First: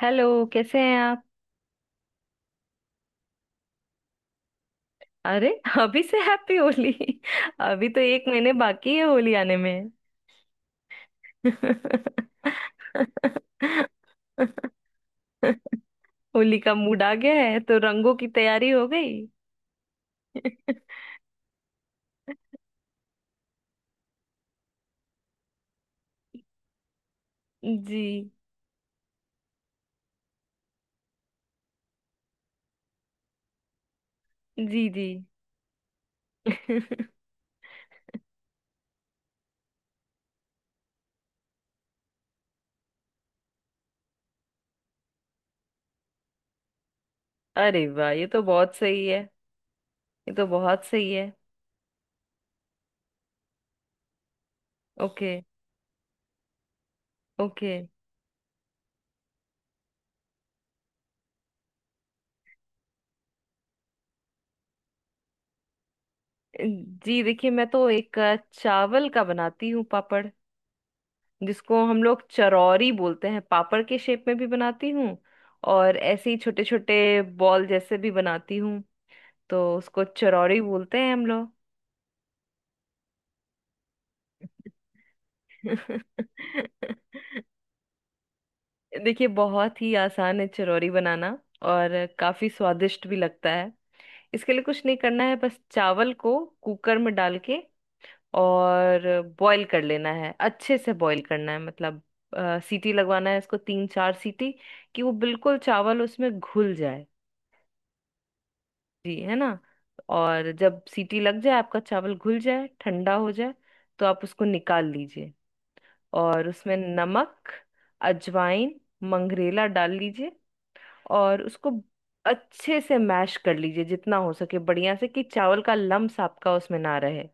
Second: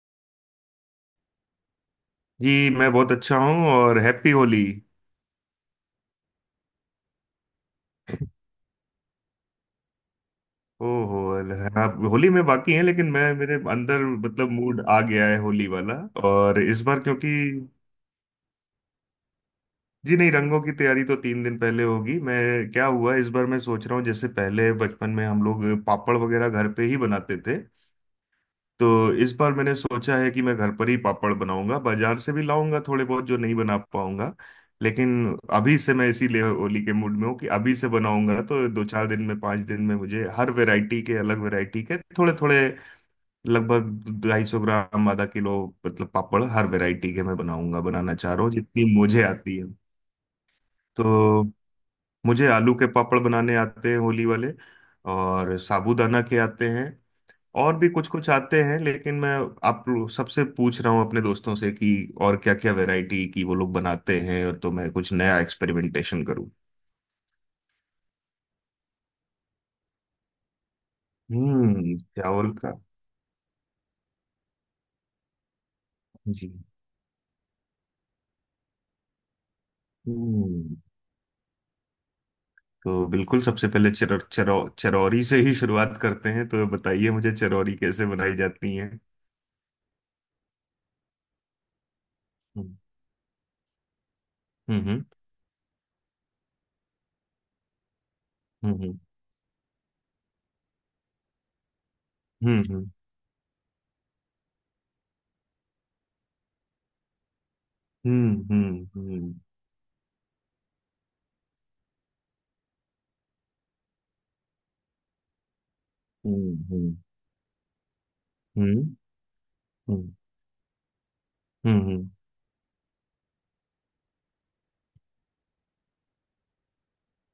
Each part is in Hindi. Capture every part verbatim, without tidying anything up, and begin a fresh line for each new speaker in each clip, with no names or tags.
हेलो। कैसे हैं आप?
जी, मैं बहुत अच्छा हूँ और हैप्पी होली।
अरे, अभी से हैप्पी होली? अभी तो एक महीने बाकी है होली आने में।
ओहो, अल- आप होली में बाकी हैं, लेकिन मैं, मेरे अंदर मतलब मूड आ गया है होली वाला।
होली
और
का
इस बार
मूड आ
क्योंकि।
गया है तो रंगों की तैयारी हो गई?
जी नहीं, रंगों की तैयारी तो तीन दिन पहले होगी। मैं क्या हुआ, इस बार मैं सोच रहा हूँ, जैसे पहले बचपन में हम लोग पापड़ वगैरह घर पे ही बनाते थे।
जी
तो इस बार मैंने सोचा है कि मैं घर पर ही पापड़ बनाऊंगा, बाजार से भी लाऊंगा थोड़े बहुत, जो नहीं बना पाऊंगा।
जी जी।
लेकिन अभी से मैं इसीलिए होली के मूड में हूँ, कि अभी से बनाऊंगा तो दो चार दिन में, पाँच दिन में मुझे हर वैरायटी के, अलग वैरायटी के थोड़े थोड़े, लगभग ढाई सौ ग्राम, आधा किलो मतलब पापड़ हर वैरायटी के मैं बनाऊंगा,
अरे वाह,
बनाना
ये
चाह
तो
रहा हूँ
बहुत
जितनी
सही
मुझे
है।
आती है।
ये तो बहुत
तो
सही है।
मुझे आलू के पापड़ बनाने आते हैं, होली वाले।
ओके,
और साबूदाना के आते हैं,
ओके।
और भी कुछ कुछ आते हैं, लेकिन मैं आप लो- सबसे पूछ रहा हूँ अपने दोस्तों से कि और क्या क्या वैरायटी की वो लोग बनाते हैं, और तो मैं कुछ नया एक्सपेरिमेंटेशन करूँ।
जी देखिए, मैं तो एक अ, चावल का बनाती हूँ पापड़, जिसको
हम्म,
हम लोग
चावल का।
चरौरी बोलते हैं। पापड़ के शेप में भी बनाती हूँ, और ऐसे ही
जी।
छोटे छोटे बॉल जैसे भी बनाती हूँ। तो उसको चरौरी
हम्म।
बोलते हैं हम लोग।
तो बिल्कुल सबसे पहले चर, चरौ, चरौरी से ही शुरुआत करते हैं, तो बताइए मुझे चरौरी कैसे बनाई जाती है।
देखिए, बहुत ही आसान है चरौरी बनाना, और काफी
हम्म,
स्वादिष्ट भी लगता है। इसके लिए कुछ नहीं
हम्म,
करना है, बस चावल को कुकर में डाल के
हम्म,
और बॉईल कर लेना है। अच्छे से बॉईल करना है, मतलब अ,
हम्म,
सीटी लगवाना है इसको, तीन चार सीटी, कि वो बिल्कुल चावल उसमें घुल जाए।
हम्म, हम्म,
जी, है
हम्म,
ना। और जब सीटी लग जाए, आपका चावल घुल जाए, ठंडा हो जाए, तो आप उसको निकाल लीजिए।
हम्म,
और
हम्म,
उसमें
हम्म,
नमक, अजवाइन,
हम्म,
मंगरेला डाल
हम्म,
लीजिए। और उसको
हम्म, हम्म।
अच्छे से मैश कर लीजिए, जितना हो सके बढ़िया से, कि चावल का लम्स आपका उसमें ना रहे।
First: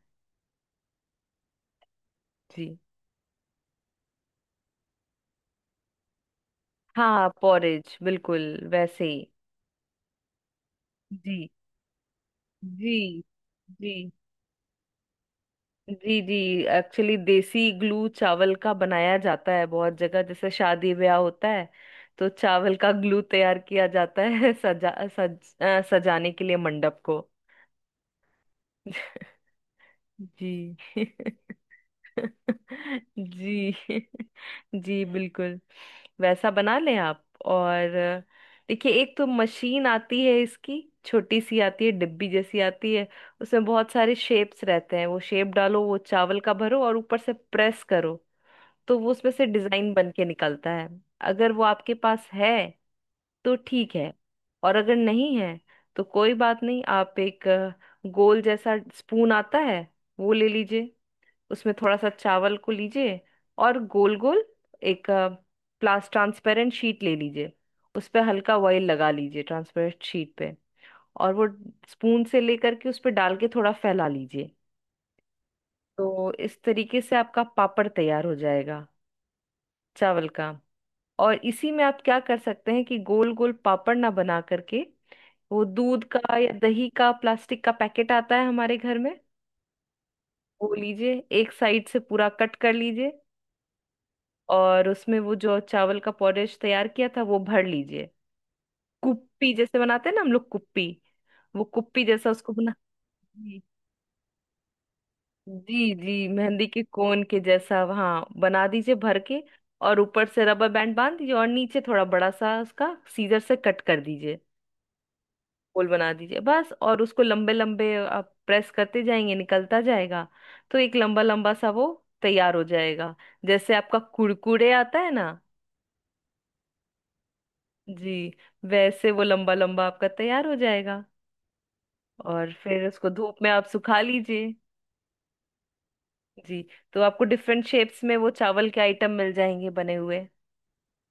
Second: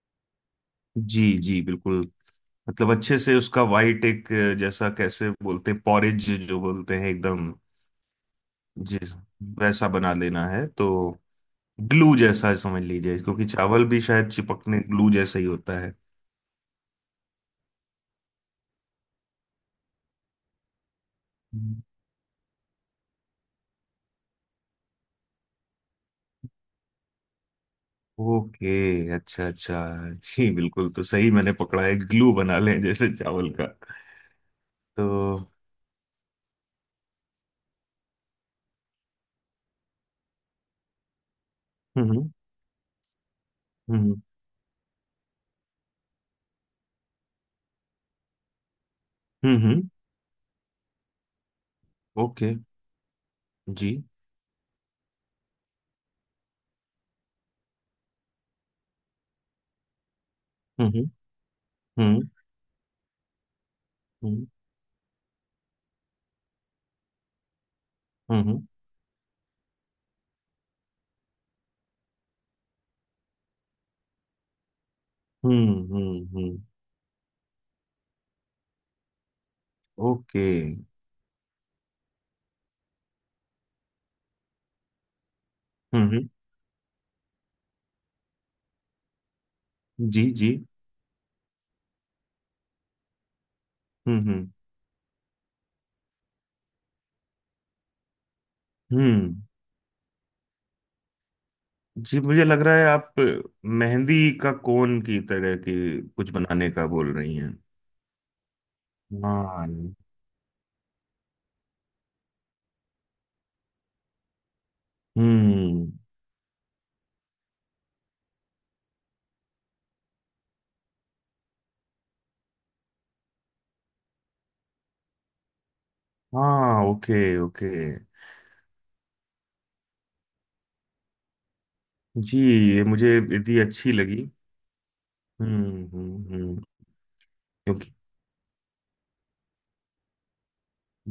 जी जी, बिल्कुल।
जी।
मतलब अच्छे से उसका वाइट, एक अ, जैसा कैसे बोलते हैं, पॉरेज जो बोलते हैं
हाँ,
एकदम।
पॉरेज बिल्कुल वैसे
जिस
ही।
वैसा बना लेना है तो,
जी
ग्लू जैसा समझ
जी
लीजिए, क्योंकि चावल
जी
भी शायद चिपकने ग्लू जैसा ही होता है।
जी जी। एक्चुअली देसी ग्लू चावल का बनाया जाता है बहुत जगह, जैसे शादी ब्याह होता है तो चावल का ग्लू तैयार किया जाता है। सजा सज अ, सजाने के लिए मंडप को।
ओके। अच्छा अच्छा। जी
जी।
बिल्कुल, तो सही मैंने पकड़ा है, ग्लू बना लें जैसे चावल का।
जी। जी,
तो
बिल्कुल वैसा बना लें आप। और देखिए, एक तो मशीन आती है इसकी, छोटी सी आती है, डिब्बी
हम्म,
जैसी आती है। उसमें बहुत सारे
हम्म,
शेप्स रहते हैं। वो शेप डालो, वो चावल का भरो और ऊपर से प्रेस करो, तो वो उसमें से
हम्म, हम्म, हम्म।
डिजाइन बन के निकलता है। अगर वो आपके पास है
ओके।
तो ठीक
जी।
है। और अगर नहीं है तो कोई बात नहीं, आप एक अ, गोल जैसा स्पून आता है, वो ले लीजिए।
हम्म,
उसमें थोड़ा सा
हम्म,
चावल को लीजिए और गोल गोल,
हम्म,
एक प्लास ट्रांसपेरेंट शीट ले लीजिए। उस पर
हम्म,
हल्का
हम्म,
ऑयल लगा लीजिए, ट्रांसपेरेंट शीट पे। और वो स्पून से लेकर के उस पर डाल के थोड़ा फैला लीजिए।
हम्म, हम्म,
तो
हम्म।
इस तरीके से आपका पापड़ तैयार हो जाएगा, चावल का।
ओके।
और इसी में आप क्या कर सकते हैं कि गोल गोल पापड़ ना बना करके, वो दूध
हम्म, हम्म,
का या दही का प्लास्टिक का पैकेट आता है हमारे घर में,
जी जी।
वो लीजिए। एक साइड से पूरा कट कर लीजिए
हम्म, हम्म।
और उसमें वो जो चावल का पॉरेज तैयार किया था, वो भर लीजिए।
हम्म।
कुप्पी जैसे बनाते हैं ना हम लोग, कुप्पी। वो कुप्पी
जी
जैसा
मुझे
उसको
लग
बना।
रहा है आप
जी
मेहंदी का कोन की तरह की
जी, जी,
कुछ
मेहंदी
बनाने
के
का बोल
कोन
रही
के
हैं।
जैसा, हाँ, बना दीजिए भर के।
हाँ।
और ऊपर से रबर बैंड बांध दीजिए, और नीचे थोड़ा बड़ा सा उसका सीजर से कट कर दीजिए। गोल
हम्म।
बना दीजिए बस, और उसको लंबे लंबे आप प्रेस करते जाएंगे, निकलता जाएगा। तो एक लंबा लंबा सा वो तैयार हो जाएगा, जैसे आपका कुरकुरे आता है ना।
हाँ, ओके ओके।
जी। वैसे वो लंबा लंबा आपका तैयार हो जाएगा।
जी।
और
ये
फिर
मुझे
उसको धूप में
यदि
आप
अच्छी
सुखा
लगी।
लीजिए।
हम्म, हम्म, हम्म।
जी। तो आपको डिफरेंट
क्योंकि
शेप्स में वो चावल के आइटम मिल जाएंगे बने हुए।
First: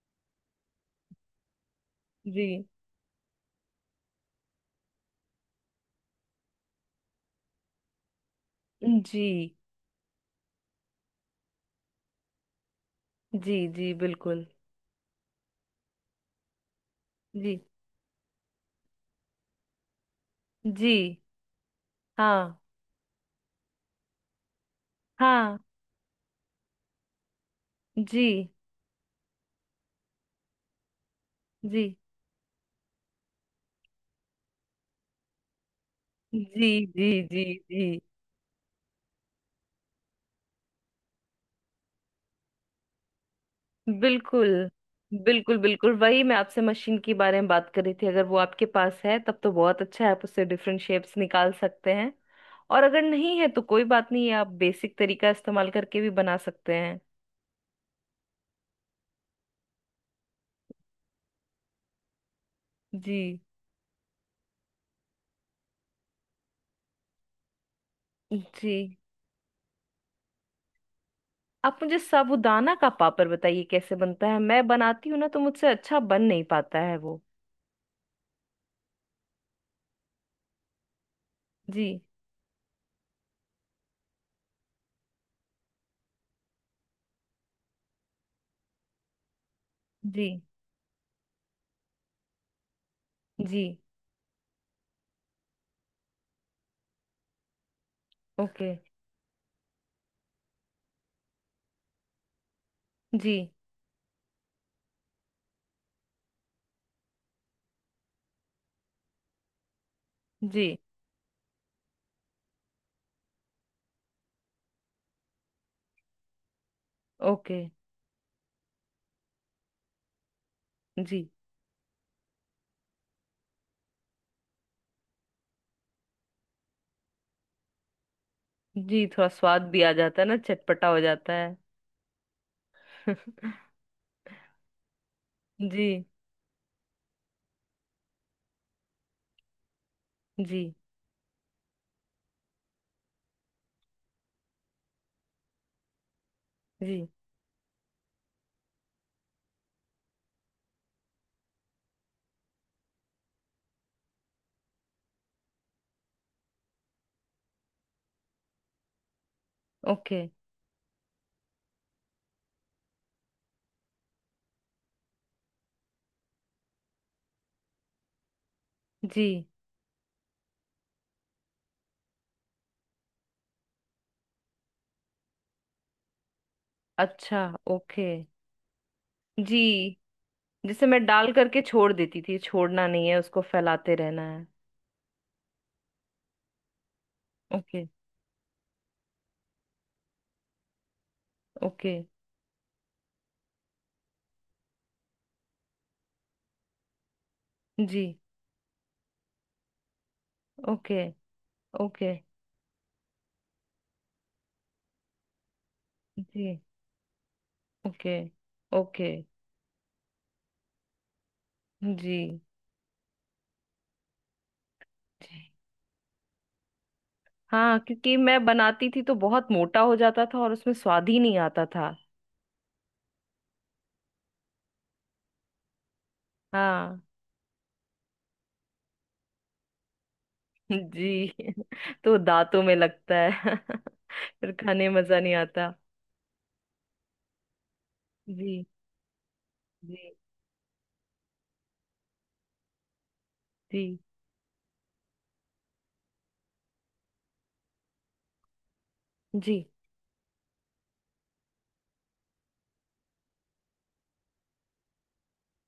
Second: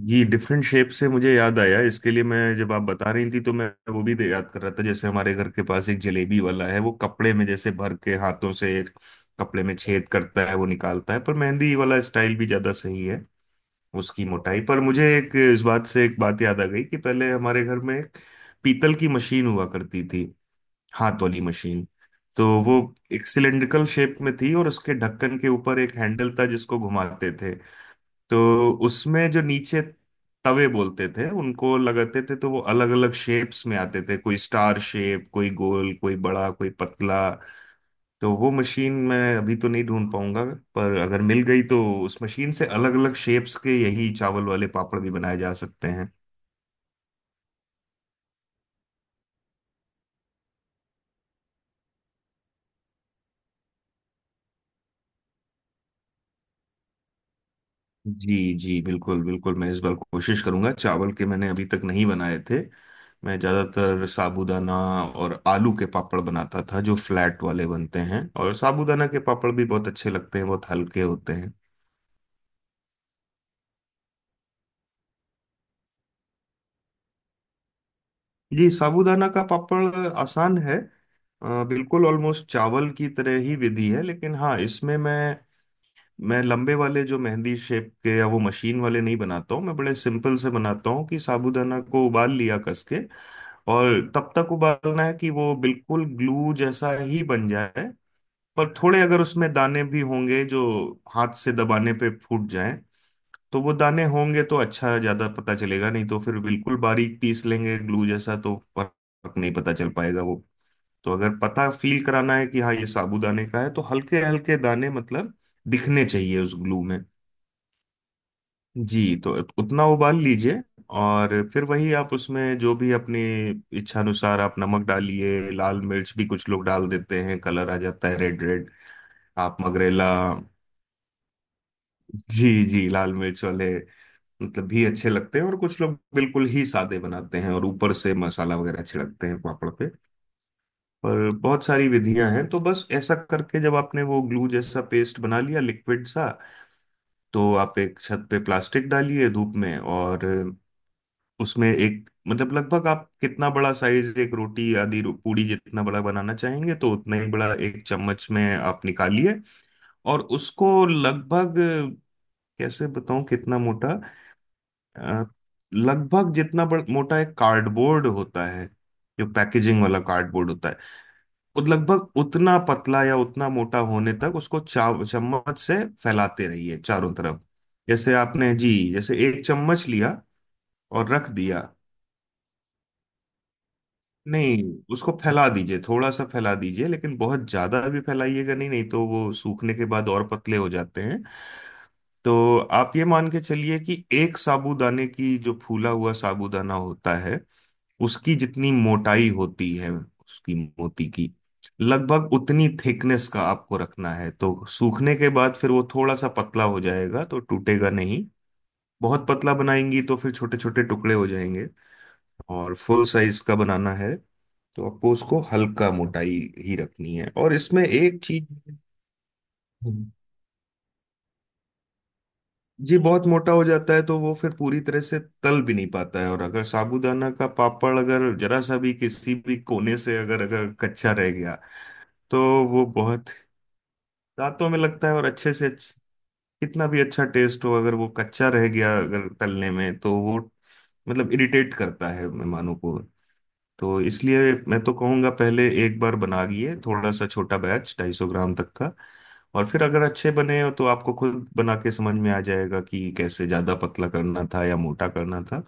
ये डिफरेंट शेप से मुझे याद आया, इसके लिए
जी
मैं जब आप बता रही थी, तो मैं वो भी दे- याद कर रहा था, जैसे हमारे घर के पास एक जलेबी वाला है, वो कपड़े में जैसे भर के हाथों से
जी।
कपड़े में छेद करता है, वो निकालता है। पर मेहंदी वाला स्टाइल भी ज्यादा सही है।
जी जी
उसकी
बिल्कुल।
मोटाई पर मुझे एक इस बात से एक बात याद आ गई, कि पहले
जी
हमारे घर में एक पीतल की मशीन हुआ करती थी,
जी।
हाथ वाली मशीन। तो
हाँ
वो एक सिलेंड्रिकल शेप में थी, और उसके ढक्कन के
हाँ।
ऊपर एक हैंडल था जिसको घुमाते थे।
जी
तो उसमें जो नीचे तवे बोलते थे उनको
जी
लगाते थे, तो वो अलग अलग शेप्स में आते थे, कोई स्टार शेप, कोई गोल, कोई
जी
बड़ा, कोई
जी
पतला।
जी जी। जी,
तो वो मशीन मैं अभी तो नहीं ढूंढ पाऊंगा, पर अगर मिल गई तो उस मशीन से अलग अलग शेप्स के यही चावल
बिल्कुल
वाले पापड़ भी बनाए जा
बिल्कुल,
सकते
बिल्कुल
हैं।
वही मैं आपसे मशीन के बारे में बात कर रही थी। अगर वो आपके पास है तब तो बहुत अच्छा है, आप उससे डिफरेंट शेप्स निकाल सकते हैं। और अगर नहीं है तो कोई बात नहीं है, आप बेसिक तरीका इस्तेमाल करके भी बना सकते हैं।
जी जी, बिल्कुल बिल्कुल, मैं इस बार कोशिश करूंगा चावल के, मैंने अभी तक नहीं बनाए थे।
जी।
मैं ज्यादातर साबूदाना और आलू के पापड़ बनाता था, जो फ्लैट वाले बनते हैं, और
जी
साबूदाना के पापड़ भी बहुत अच्छे लगते हैं, बहुत हल्के होते हैं।
आप मुझे साबूदाना का पापड़ बताइए कैसे बनता है। मैं बनाती हूँ ना, तो मुझसे अच्छा बन नहीं पाता है वो।
जी, साबूदाना का पापड़ आसान है। अ,
जी।
बिल्कुल ऑलमोस्ट चावल की तरह ही विधि है, लेकिन हाँ, इसमें मैं मैं लंबे वाले जो मेहंदी शेप के या वो मशीन वाले नहीं बनाता हूँ। मैं बड़े
जी।
सिंपल से बनाता हूँ, कि साबूदाना को उबाल लिया कस के,
जी।
और तब तक उबालना है कि वो बिल्कुल ग्लू जैसा ही बन जाए।
ओके।
पर थोड़े अगर उसमें दाने भी होंगे, जो हाथ से दबाने पे फूट जाएं,
जी।
तो वो दाने होंगे तो अच्छा, ज्यादा पता चलेगा। नहीं तो फिर बिल्कुल बारीक पीस लेंगे ग्लू जैसा तो फर्क नहीं पता चल पाएगा वो।
जी।
तो अगर पता फील कराना है कि हाँ, ये साबूदाने का है, तो हल्के हल्के दाने मतलब दिखने चाहिए उस ग्लू में।
ओके।
जी, तो उतना उबाल लीजिए।
जी।
और फिर वही आप उसमें जो भी अपनी इच्छानुसार आप नमक डालिए, लाल मिर्च भी कुछ लोग डाल देते हैं, कलर आ जाता है रेड रेड।
जी थोड़ा
आप
स्वाद भी आ
मगरेला,
जाता है ना, चटपटा हो जाता है।
जी जी, लाल मिर्च वाले मतलब भी अच्छे लगते हैं। और कुछ
जी।
लोग बिल्कुल ही सादे बनाते हैं, और ऊपर से मसाला वगैरह छिड़कते हैं पापड़ पे।
जी।
और बहुत सारी विधियां हैं। तो बस ऐसा करके, जब आपने वो ग्लू जैसा पेस्ट बना लिया, लिक्विड सा,
जी।
तो आप एक छत पे प्लास्टिक डालिए धूप में, और उसमें एक मतलब लगभग आप कितना बड़ा साइज, एक रोटी आदि रो- पूड़ी जितना बड़ा बनाना चाहेंगे, तो उतना ही बड़ा एक चम्मच में आप निकालिए। और
ओके।
उसको लगभग, कैसे बताऊं कितना मोटा, अ, लगभग जितना बड़, मोटा एक कार्डबोर्ड होता है, जो
जी।
पैकेजिंग वाला कार्डबोर्ड होता है, वो लगभग उतना पतला या उतना मोटा होने तक उसको चा चम्मच से फैलाते रहिए चारों
अच्छा।
तरफ।
ओके।
जैसे आपने, जी जैसे एक
जी,
चम्मच लिया
जिसे मैं
और रख
डाल करके
दिया,
छोड़ देती थी, छोड़ना नहीं है उसको, फैलाते रहना है।
नहीं, उसको फैला दीजिए, थोड़ा सा फैला दीजिए, लेकिन बहुत ज्यादा
ओके,
भी फैलाइएगा नहीं, नहीं तो वो सूखने के बाद और पतले हो जाते हैं।
ओके।
तो आप ये मान के चलिए कि एक साबूदाने की, जो फूला हुआ साबूदाना होता है,
जी।
उसकी जितनी मोटाई होती है, उसकी
ओके,
मोती की,
ओके।
लगभग उतनी थिकनेस का आपको रखना है। तो सूखने के बाद फिर वो थोड़ा सा
जी।
पतला हो जाएगा, तो टूटेगा
ओके,
नहीं।
ओके।
बहुत पतला बनाएंगी तो फिर छोटे छोटे टुकड़े हो जाएंगे।
जी।
और फुल साइज का बनाना है, तो आपको उसको
जी,
हल्का मोटाई ही रखनी है। और
हाँ,
इसमें
क्योंकि
एक
मैं
चीज।
बनाती थी तो बहुत मोटा हो
हम्म।
जाता था और उसमें स्वाद ही नहीं आता था।
जी, बहुत मोटा हो जाता है तो वो फिर पूरी तरह से तल भी नहीं पाता है, और अगर
हाँ।
साबूदाना का पापड़, अगर जरा सा भी किसी भी कोने से अगर अगर कच्चा रह
जी।
गया,
तो
तो
दांतों में
वो
लगता
बहुत
है। फिर
दांतों में
खाने में
लगता है,
मजा
और
नहीं
अच्छे से
आता।
अच्छ- कितना भी अच्छा टेस्ट हो, अगर वो कच्चा
जी
रह गया अगर तलने में, तो
जी
वो मतलब इरिटेट करता है मेहमानों को।
जी
तो इसलिए मैं तो कहूँगा, पहले एक बार बनाइए थोड़ा सा छोटा बैच, ढाई सौ ग्राम तक का।
जी
और फिर अगर अच्छे बने हो, तो आपको खुद बना के समझ में आ जाएगा कि कैसे ज़्यादा पतला करना था या मोटा करना था।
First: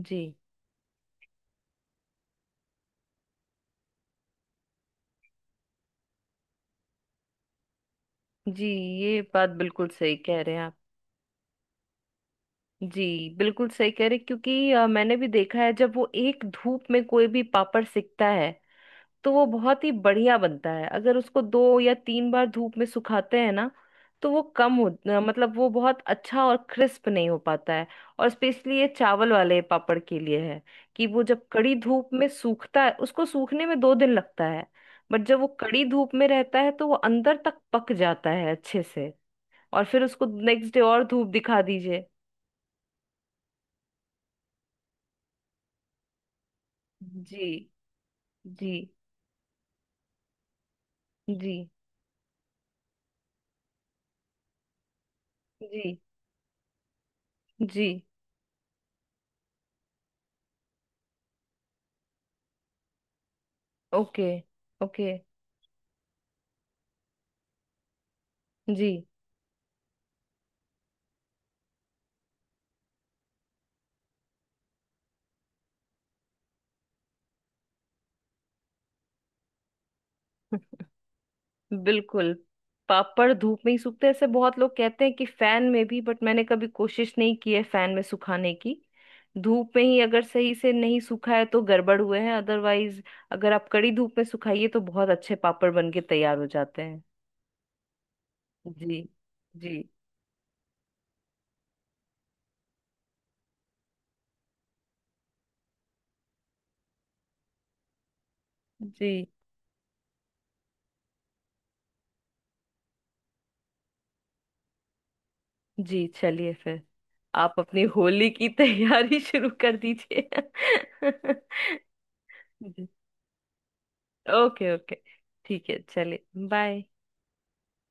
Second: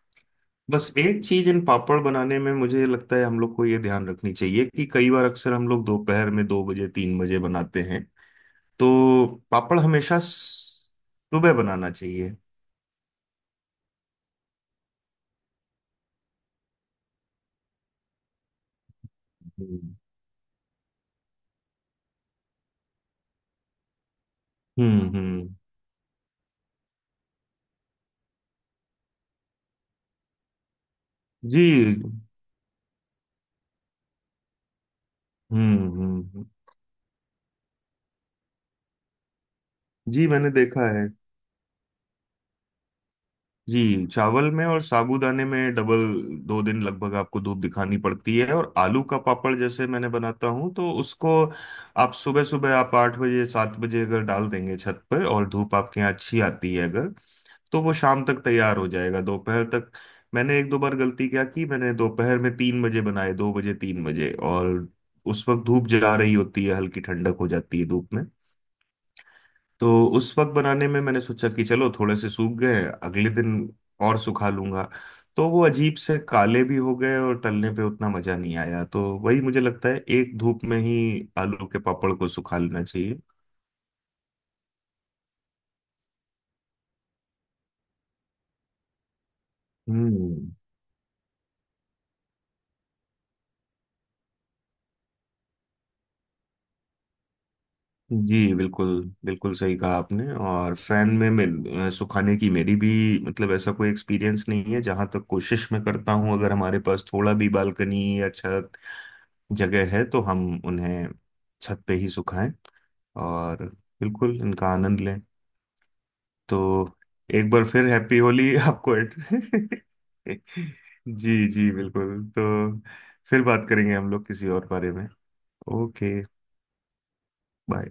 जी
बस एक चीज़ इन पापड़ बनाने में मुझे लगता है हम लोग को ये ध्यान रखनी चाहिए, कि कई बार अक्सर हम लोग दोपहर में दो बजे तीन बजे बनाते हैं।
जी। ये
तो
बात
पापड़
बिल्कुल सही
हमेशा
कह रहे हैं आप।
स- सुबह बनाना चाहिए।
जी, बिल्कुल सही कह रहे हैं, क्योंकि अ, मैंने भी देखा है, जब वो एक धूप में कोई भी पापड़ सिकता है तो वो बहुत ही
हम्म,
बढ़िया बनता है। अगर उसको दो या तीन बार धूप में सुखाते हैं ना, तो वो कम हो
हम्म,
अ,
हम्म।
मतलब वो बहुत अच्छा और क्रिस्प नहीं हो पाता है। और स्पेशली ये चावल वाले पापड़ के लिए है कि वो जब कड़ी
जी।
धूप में सूखता है, उसको सूखने में दो दिन लगता है। बट जब वो
हम्म,
कड़ी धूप
हम्म,
में
हम्म।
रहता है तो वो अंदर तक पक जाता है अच्छे से। और फिर उसको
जी मैंने
नेक्स्ट डे
देखा
और
है,
धूप दिखा दीजिए।
जी चावल में और साबूदाने में डबल, दो दिन लगभग आपको
जी।
धूप दिखानी पड़ती है। और
जी
आलू का पापड़ जैसे मैंने बनाता हूँ तो उसको
जी
आप सुबह सुबह, आप आठ बजे सात बजे अगर डाल देंगे छत पर, और धूप
जी
आपके यहाँ अच्छी आती है अगर, तो
जी।
वो शाम तक तैयार हो जाएगा, दोपहर तक। मैंने एक दो बार गलती क्या की, मैंने दोपहर में तीन बजे बनाए, दो बजे तीन
ओके,
बजे और
ओके।
उस वक्त धूप जला रही होती है, हल्की ठंडक हो जाती है धूप में,
जी,
तो उस वक्त बनाने में मैंने सोचा कि चलो, थोड़े से सूख गए, अगले दिन और सुखा लूंगा। तो वो अजीब से काले भी हो गए, और तलने पे उतना मजा नहीं आया। तो वही मुझे लगता है, एक धूप में ही आलू के पापड़ को
बिल्कुल।
सुखा लेना चाहिए।
पापड़ धूप में ही सूखते हैं। ऐसे बहुत लोग कहते हैं कि फैन में भी, बट मैंने कभी कोशिश नहीं की है फैन में सुखाने की। धूप में ही, अगर
हम्म।
सही से नहीं सूखा है तो गड़बड़ हुए हैं, अदरवाइज अगर आप कड़ी धूप में सुखाइए तो बहुत अच्छे पापड़ बन के तैयार हो जाते हैं।
जी बिल्कुल,
जी।
बिल्कुल
जी
सही कहा आपने। और फैन में मिल, अ, सुखाने की मेरी भी मतलब ऐसा कोई एक्सपीरियंस नहीं है। जहां तक कोशिश मैं करता हूँ, अगर हमारे पास थोड़ा भी बालकनी या छत
जी।
जगह है, तो हम उन्हें छत पे ही सुखाएं, और बिल्कुल इनका आनंद लें।
जी चलिए फिर,
तो एक
आप
बार
अपनी
फिर हैप्पी
होली की
होली आपको।
तैयारी शुरू कर दीजिए।
जी जी, बिल्कुल। तो
जी।
फिर बात करेंगे हम लोग किसी और
ओके,
बारे
ओके।
में।
ठीक है,
ओके।
चलिए, बाय।
बाय।